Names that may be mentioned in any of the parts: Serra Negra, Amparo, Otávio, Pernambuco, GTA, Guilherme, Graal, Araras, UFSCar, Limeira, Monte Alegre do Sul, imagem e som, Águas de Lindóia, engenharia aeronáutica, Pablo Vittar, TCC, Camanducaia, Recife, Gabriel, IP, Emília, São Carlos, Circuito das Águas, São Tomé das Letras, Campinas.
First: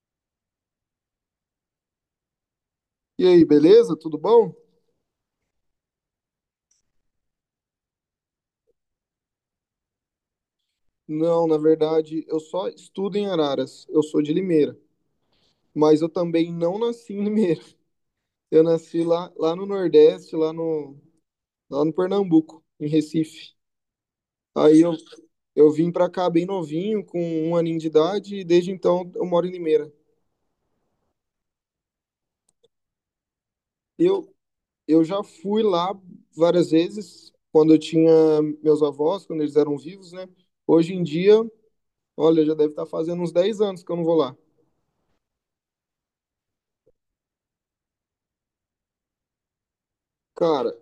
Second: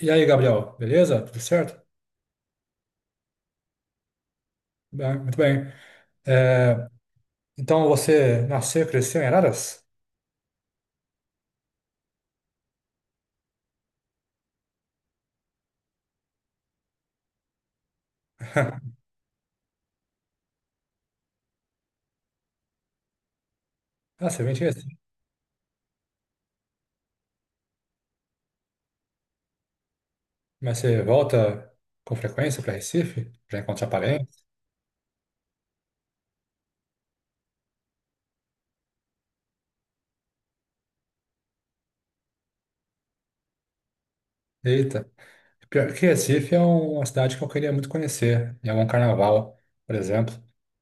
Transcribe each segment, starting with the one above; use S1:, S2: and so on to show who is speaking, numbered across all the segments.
S1: E aí, Gabriel, beleza? Tudo certo?
S2: E aí, beleza? Tudo bom?
S1: Bem, muito bem. É, então você nasceu e cresceu em Araras?
S2: Não, na verdade, eu só estudo em Araras. Eu sou de Limeira, mas eu também não nasci em Limeira. Eu nasci lá no Nordeste, lá no Pernambuco, em Recife.
S1: Ah, você vem de
S2: Aí eu,
S1: Recife.
S2: eu vim pra cá bem novinho, com um aninho de idade, e desde então eu moro em Limeira.
S1: Mas você volta com frequência para Recife? Para encontrar
S2: Eu,
S1: parentes?
S2: eu já fui lá várias vezes, quando eu tinha meus avós, quando eles eram vivos, né? Hoje em dia, olha, já deve estar fazendo uns 10 anos que eu não vou lá.
S1: Eita. Pior que Recife é uma cidade que eu queria muito conhecer, em algum carnaval, por exemplo.
S2: Cara,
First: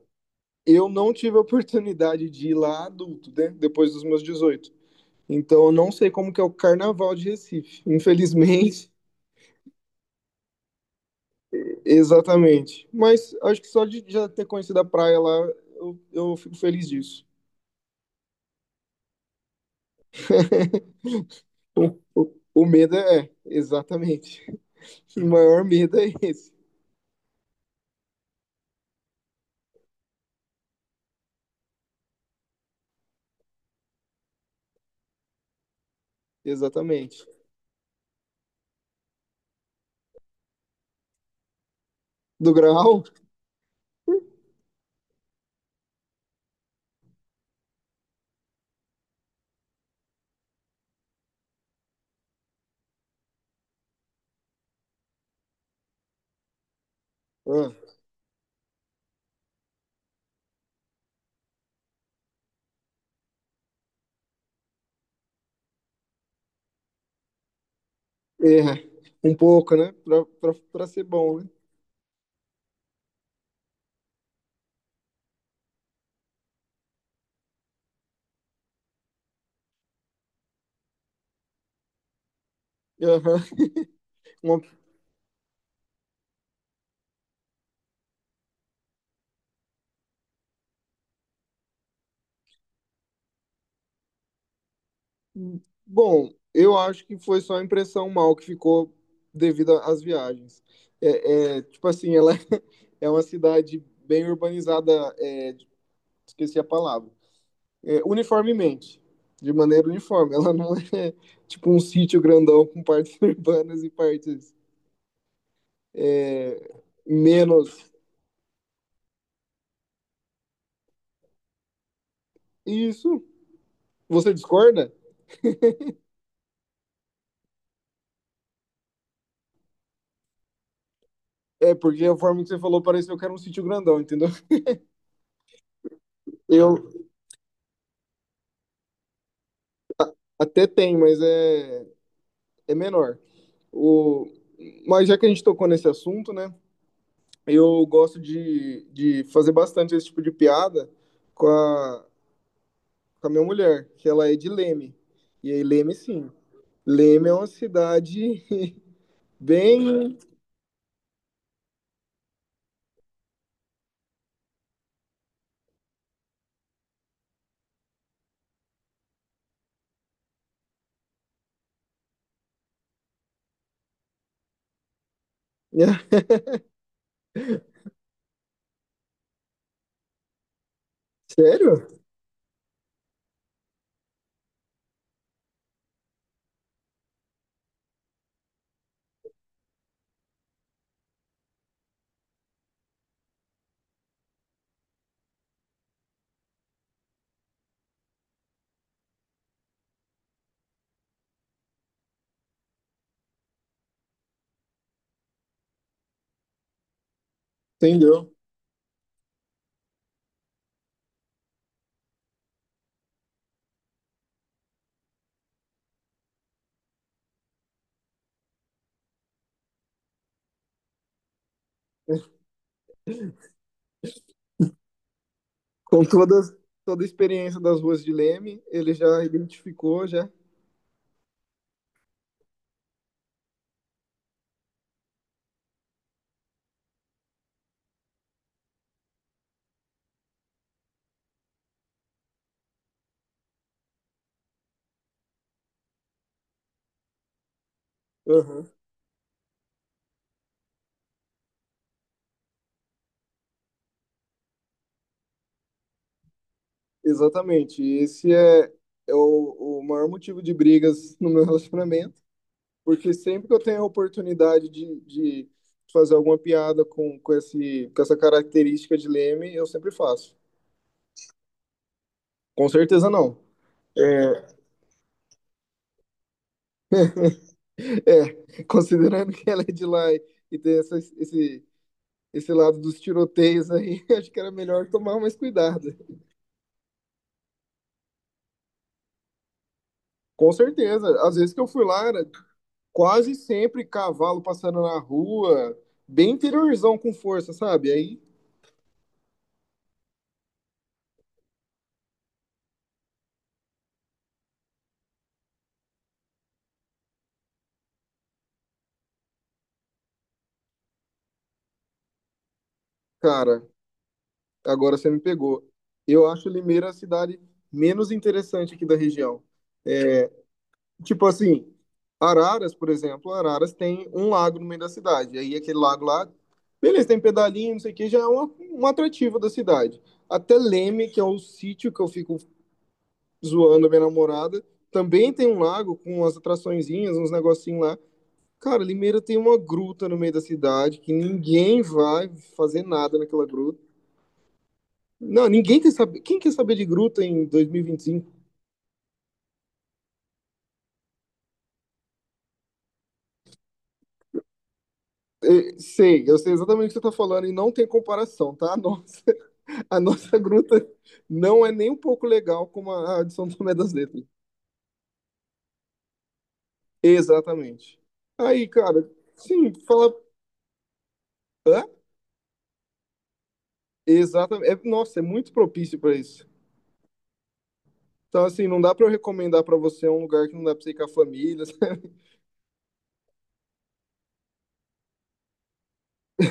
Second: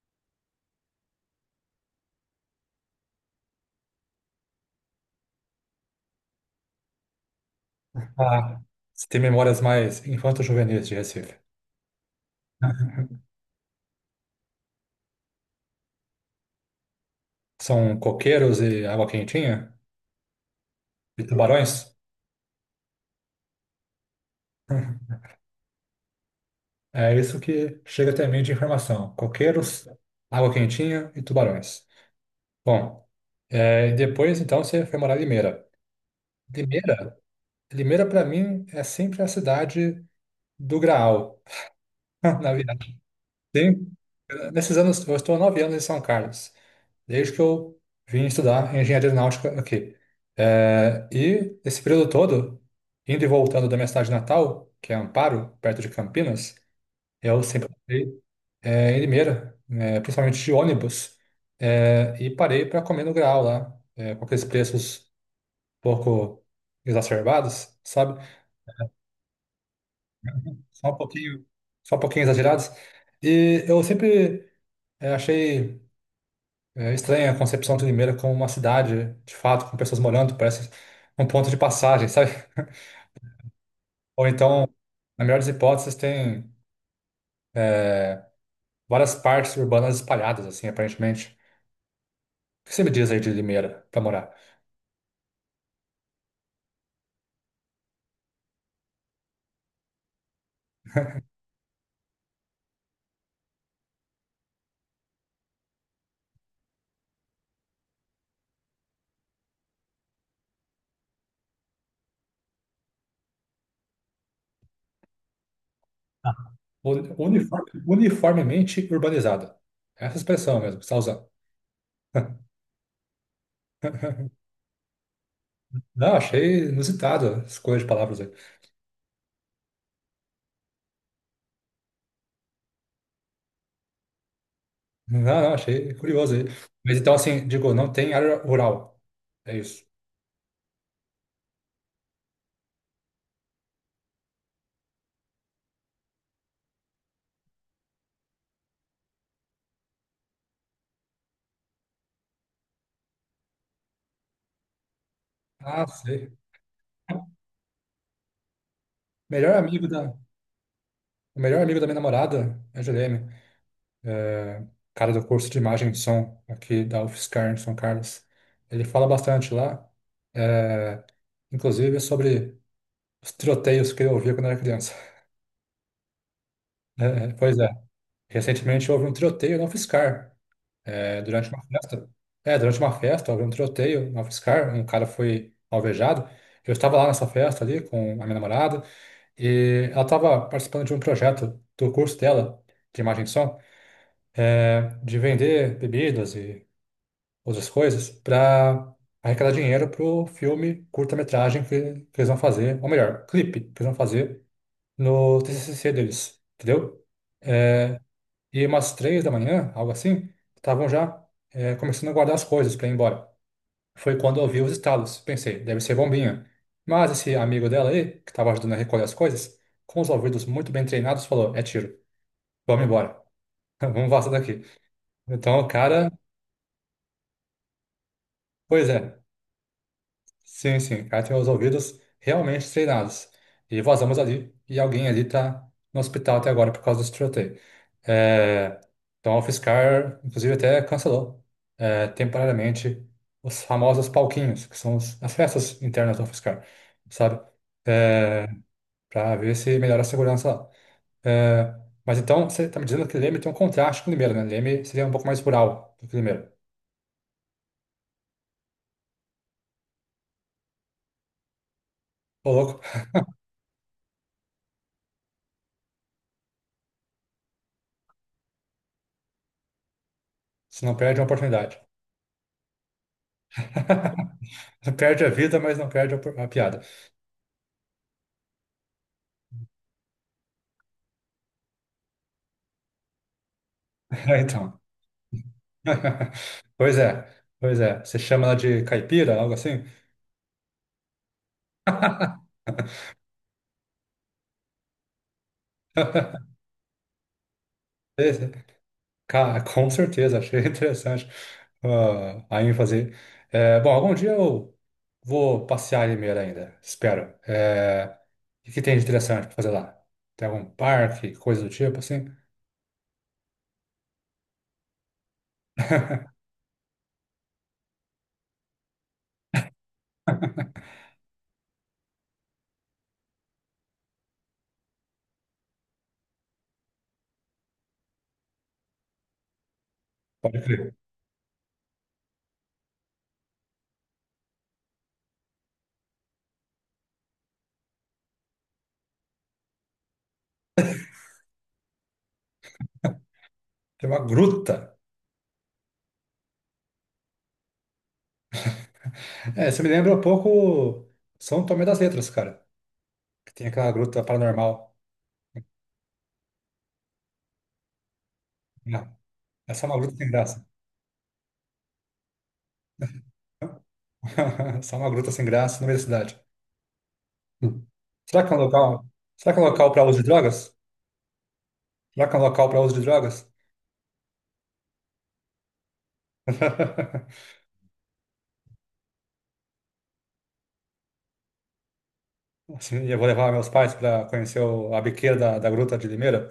S2: eu não tive a oportunidade de ir lá adulto, né? Depois dos meus 18. Então eu não sei como que é o carnaval de Recife,
S1: Ah,
S2: infelizmente.
S1: você tem memórias mais infanto-juvenis de Recife?
S2: Exatamente. Mas acho que só de já ter conhecido a praia lá, eu fico feliz disso.
S1: São coqueiros e água quentinha? E tubarões?
S2: O medo é, exatamente. O maior medo é esse,
S1: É isso que chega até mim de informação. Coqueiros, água quentinha e tubarões. Bom, depois então você foi morar em Limeira. Limeira,
S2: exatamente.
S1: Limeira para mim é sempre a cidade do Graal, na
S2: Do
S1: verdade.
S2: grau?
S1: Sim, nesses anos, eu estou há 9 anos em São Carlos, desde que eu vim estudar engenharia aeronáutica aqui. É, e esse período todo, indo e voltando da minha cidade natal, que é Amparo, perto de Campinas, eu sempre
S2: Ah,
S1: em Limeira, né, principalmente de ônibus, e parei para comer no Graal lá, com aqueles preços um pouco exacerbados, sabe?
S2: é, um pouco, né? Pra
S1: Só um
S2: ser bom,
S1: pouquinho,
S2: né?
S1: só um pouquinho exagerados. E eu sempre achei estranha a concepção de Limeira como uma cidade, de fato, com pessoas morando, parece um ponto de passagem, sabe?
S2: Uhum.
S1: Ou
S2: Uma,
S1: então, na melhor das hipóteses, tem várias partes urbanas espalhadas, assim, aparentemente. O que você me diz aí de Limeira para morar?
S2: Bom, eu acho que foi só a impressão mal que ficou devido às viagens. É, tipo assim, ela é uma cidade bem urbanizada, é, esqueci a palavra, é, uniformemente, de maneira uniforme. Ela não é tipo um sítio grandão com partes urbanas e partes é, menos.
S1: Uniformemente urbanizada. Essa expressão mesmo, que você está usando.
S2: Isso, você discorda?
S1: Não, achei inusitado a escolha de palavras aí.
S2: É porque a forma que você falou pareceu que era um sítio grandão, entendeu?
S1: Não, não, achei curioso aí. Mas
S2: Eu
S1: então, assim, digo, não tem área rural. É isso.
S2: até tenho, mas é menor. O, mas já que a gente tocou nesse assunto, né? Eu gosto de fazer bastante esse tipo de piada com a, com a minha mulher, que ela é de Leme. E aí,
S1: Ah,
S2: Leme,
S1: sei.
S2: sim. Leme é uma cidade
S1: Melhor amigo da,
S2: bem.
S1: o melhor amigo da minha namorada é o Guilherme, é, cara do curso de imagem e som aqui da UFSCar em São Carlos. Ele fala bastante lá, é, inclusive sobre os tiroteios que eu ouvia quando era criança. É, pois é. Recentemente houve um tiroteio na UFSCar, durante uma
S2: Sério?
S1: festa. É, durante uma festa houve um tiroteio na UFSCar, um cara foi alvejado. Eu estava lá nessa festa ali com a minha namorada e ela estava participando de um projeto do curso dela, de imagem e som, de vender bebidas e outras coisas para arrecadar dinheiro para o filme curta-metragem que eles vão fazer, ou melhor, clipe que eles vão fazer no TCC deles, entendeu? É,
S2: Entendeu?
S1: e umas 3 da manhã, algo assim, estavam já começando a guardar as coisas para ir embora. Foi quando eu ouvi os estalos. Pensei, deve ser bombinha. Mas esse amigo dela aí, que estava ajudando a recolher as coisas, com os ouvidos muito bem treinados, falou: é tiro, vamos embora, vamos vazar daqui. Então o
S2: Com
S1: cara,
S2: todas, toda a experiência das ruas de Leme,
S1: pois
S2: ele
S1: é,
S2: já identificou já.
S1: sim, sim. Ela tem os ouvidos realmente treinados. E vazamos ali, e alguém ali tá no hospital até agora por causa desse tiroteio. É, então a UFSCar, inclusive, até cancelou temporariamente os famosos palquinhos, que são as festas internas da UFSCar, sabe? É,
S2: Aham,
S1: para ver se melhora a segurança lá. É, mas então, você tá me dizendo que Leme tem um contraste com Limeira, né? Leme seria um pouco mais rural do que Limeira.
S2: exatamente. E esse é o maior motivo de brigas no meu relacionamento,
S1: Ô, louco,
S2: porque sempre que eu tenho a oportunidade de fazer alguma piada com essa característica de Leme, eu sempre faço.
S1: você não perde uma oportunidade.
S2: Com certeza não.
S1: Perde a vida, mas não perde a piada.
S2: É, considerando que ela é de lá e tem esse lado dos tiroteios aí, acho
S1: É,
S2: que era
S1: então.
S2: melhor tomar mais cuidado.
S1: Pois é, pois é. Você chama ela de caipira, algo assim?
S2: Com certeza. Às vezes que eu fui lá, era quase sempre cavalo passando na rua, bem interiorzão com força, sabe? Aí,
S1: Esse- Cara, com certeza, achei interessante, ah, a ênfase. É, bom, algum dia eu vou passear em Limeira ainda, espero. É, o que tem de interessante para fazer lá? Tem algum parque, coisa do tipo assim?
S2: cara, agora você me pegou. Eu acho Limeira a cidade menos interessante aqui da região. Tipo assim, Araras, por exemplo, Araras tem um lago no meio da cidade. Aí aquele lago lá, beleza, tem pedalinho, não sei o que, já é um atrativo da cidade. Até
S1: Pode crer.
S2: Leme, que é o sítio que eu fico zoando a minha namorada, também tem um lago com umas atraçõezinhas, uns negocinhos lá. Cara, Limeira tem uma gruta no meio da cidade que ninguém vai fazer nada naquela gruta.
S1: Tem uma gruta.
S2: Não, ninguém quer saber. Quem quer saber de gruta em 2025?
S1: É, isso me lembra um pouco São Tomé das Letras, cara, que tem aquela gruta paranormal.
S2: Eu sei exatamente o que você tá falando e não tem comparação, tá?
S1: Ah,
S2: Nossa.
S1: é só uma
S2: A
S1: gruta sem
S2: nossa
S1: graça.
S2: gruta não é nem um pouco legal como a de São Tomé das Letras.
S1: Só uma gruta sem graça no meio da cidade. Hum.
S2: Exatamente.
S1: Será que é um
S2: Aí,
S1: local?
S2: cara,
S1: Será que é um
S2: sim,
S1: local para
S2: fala.
S1: uso de drogas?
S2: Hã?
S1: Será que é um local para uso de drogas?
S2: Exatamente. Nossa, é muito propício para isso. Então, assim, não dá para eu recomendar para você um lugar que não dá para você ir com a família.
S1: Assim, eu vou levar meus pais para conhecer a biqueira da gruta de Limeira.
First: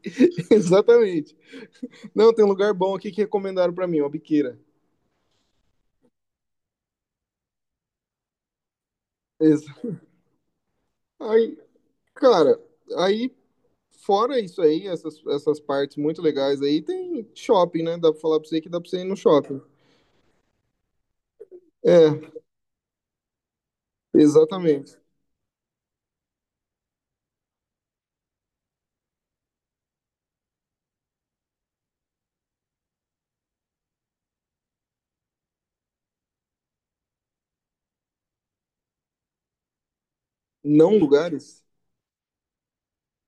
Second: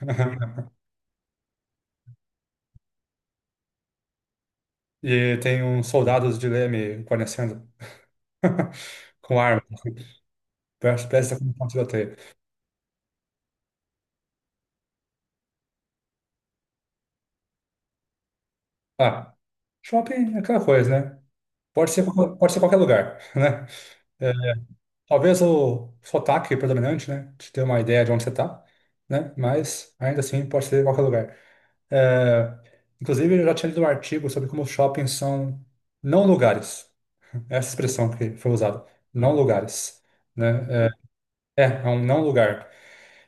S2: Exatamente. Não, tem um lugar bom aqui que recomendaram para mim, uma biqueira.
S1: E tem uns soldados de leme guarnecendo com arma.
S2: Exa-
S1: Parece que tá
S2: Aí,
S1: com um tiroteio.
S2: cara, aí fora isso aí, essas partes muito legais aí, tem shopping, né? Dá pra falar pra você que dá pra você ir no
S1: Ah,
S2: shopping.
S1: shopping é aquela coisa, né? Pode ser,
S2: É,
S1: pode ser qualquer lugar, né? É,
S2: exatamente.
S1: talvez o sotaque predominante, né, te dê uma ideia de onde você está, né? Mas ainda assim pode ser qualquer lugar. É, inclusive, eu já tinha lido um artigo sobre como os shoppings são não lugares, né, essa expressão que foi usada, não lugares, né?
S2: Não lugares?
S1: É um não lugar.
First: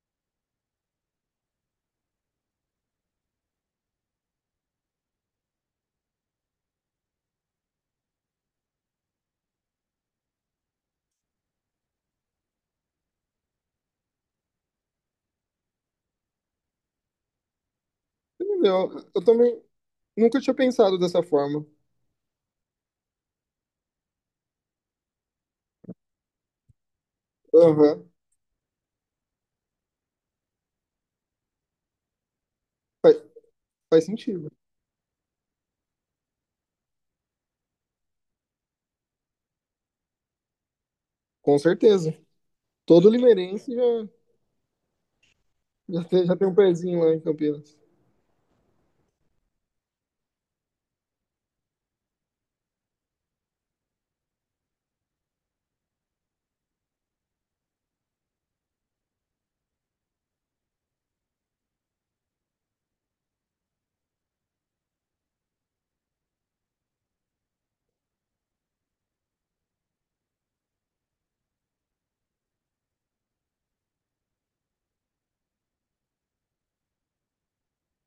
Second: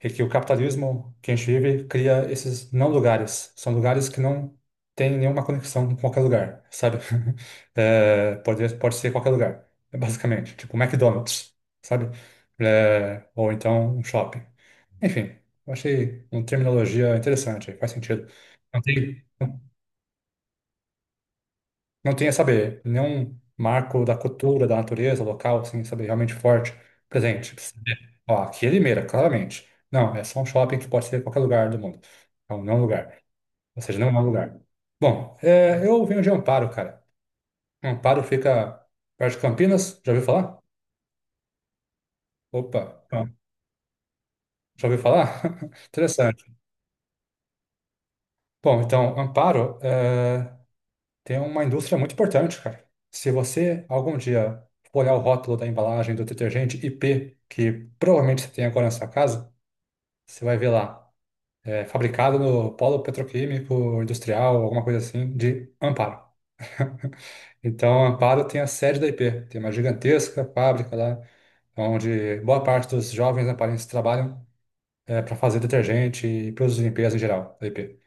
S1: É que o capitalismo que a gente vive cria esses não lugares. São lugares que não têm nenhuma conexão com qualquer lugar, sabe? É, pode ser qualquer lugar, basicamente. Tipo McDonald's, sabe? É, ou então um shopping. Enfim, eu achei uma terminologia interessante, faz sentido. Não
S2: Entendeu? Eu
S1: tem.
S2: também nunca tinha pensado dessa forma.
S1: Não tinha, sabe, nenhum marco da cultura, da natureza, local, assim, sabe, realmente forte, presente. Sabe?
S2: Aham.
S1: Ó, aqui é Limeira, claramente. Não, é só um shopping que pode ser em qualquer lugar do mundo. Então, não é um
S2: Faz,
S1: lugar. Ou seja,
S2: faz
S1: não é um
S2: sentido.
S1: lugar. Bom, é, eu venho de Amparo, cara. Amparo fica perto de Campinas. Já ouviu falar?
S2: Com certeza.
S1: Opa,
S2: Todo
S1: bom,
S2: limeirense já,
S1: já ouviu falar?
S2: já tem, já
S1: Interessante.
S2: tem um pezinho lá em Campinas.
S1: Bom, então, Amparo, é, tem uma indústria muito importante, cara. Se você algum dia for olhar o rótulo da embalagem do detergente IP, que provavelmente você tem agora na sua casa, você vai ver lá, fabricado no polo petroquímico, industrial, alguma coisa assim, de Amparo. Então, Amparo tem a sede da IP, tem uma gigantesca fábrica lá, onde boa parte dos jovens amparenses trabalham, para fazer detergente e produtos de limpeza em geral da IP.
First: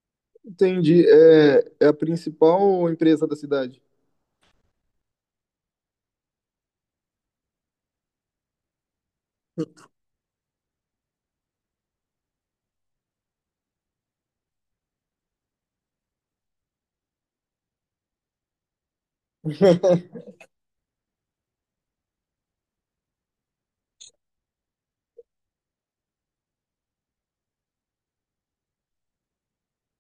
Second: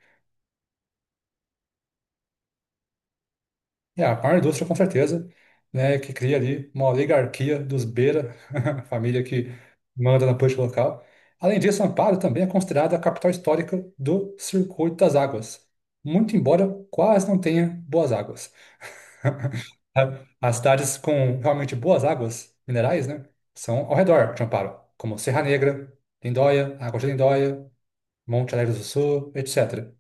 S2: Entendi. É, a principal empresa da cidade.
S1: É, a maior indústria, com certeza, né, que cria ali uma oligarquia dos Beira, a família que manda na política local. Além disso, Amparo também é considerada a capital histórica do Circuito das Águas, muito embora quase não tenha boas águas. As cidades com realmente boas águas minerais, né, são ao redor de Amparo, como Serra Negra, Lindóia, Águas de Lindóia, Monte Alegre do Sul, etc.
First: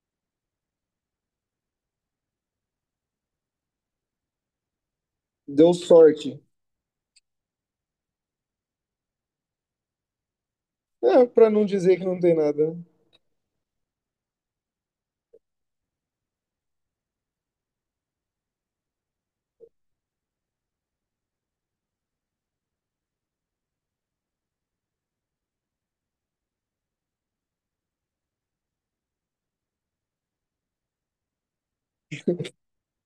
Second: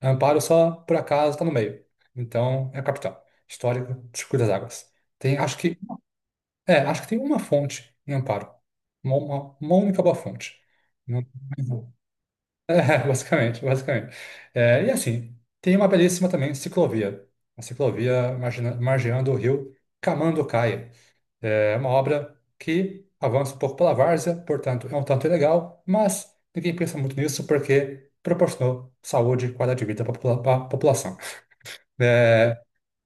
S1: Amparo só, por acaso, está no meio. Então, é a capital histórica, Circuito das Águas. Tem, acho
S2: Deu
S1: que,
S2: sorte.
S1: acho que tem uma fonte em Amparo. Uma única boa fonte. Não-
S2: É, pra não dizer que não tem nada, né?
S1: é, basicamente, basicamente. É, e assim, tem uma belíssima também ciclovia. Uma ciclovia margeando o rio Camanducaia. É uma obra que avança um pouco pela várzea, portanto, é um tanto ilegal, mas ninguém pensa muito nisso porque proporcionou saúde e qualidade de vida para a população. É,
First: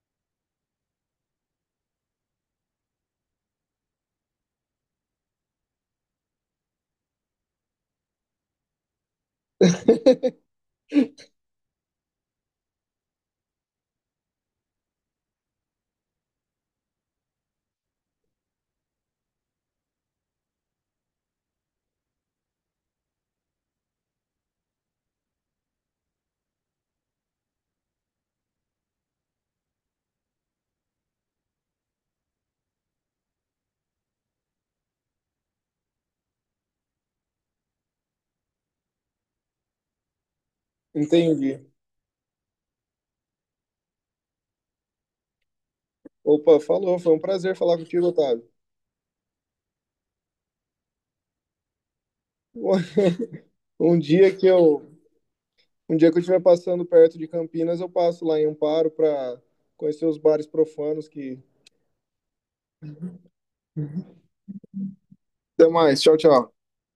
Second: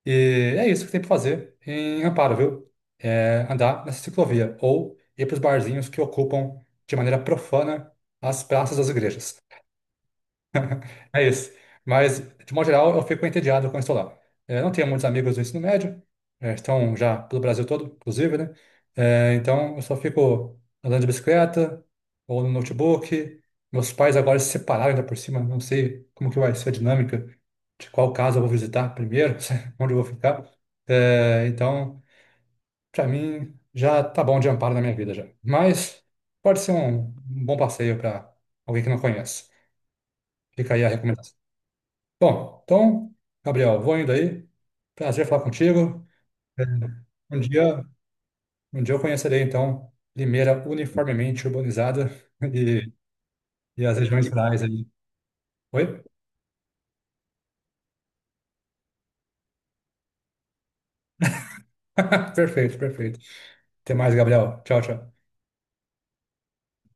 S1: e é isso que tem para fazer em Amparo, viu? É andar nessa ciclovia ou ir para os barzinhos que ocupam de maneira profana as praças das igrejas. É isso. Mas, de modo geral, eu fico entediado quando estou lá. É, não tenho muitos amigos do ensino médio, é, estão já pelo Brasil todo, inclusive, né? É, então, eu só fico andando de bicicleta ou no notebook. Meus pais agora se separaram ainda por cima, não sei como que vai ser a dinâmica, de qual casa eu vou visitar primeiro, onde eu vou ficar. É, então, para mim, já tá bom de amparo na minha vida já. Mas pode ser um bom passeio para alguém que não conhece. Fica aí a recomendação.
S2: Entendi.
S1: Bom, então, Gabriel, vou indo aí. Prazer falar contigo.
S2: Opa,
S1: É,
S2: falou. Foi um
S1: um
S2: prazer falar
S1: dia,
S2: contigo, Otávio.
S1: um dia eu conhecerei, então, Limeira uniformemente urbanizada e, e as
S2: Um
S1: regiões
S2: dia que
S1: rurais
S2: eu
S1: ali.
S2: Um
S1: Oi?
S2: dia que eu estiver passando perto de Campinas, eu passo lá em Amparo para conhecer os bares profanos que.
S1: Perfeito, perfeito. Até mais, Gabriel. Tchau, tchau.
S2: Até mais. Tchau, tchau.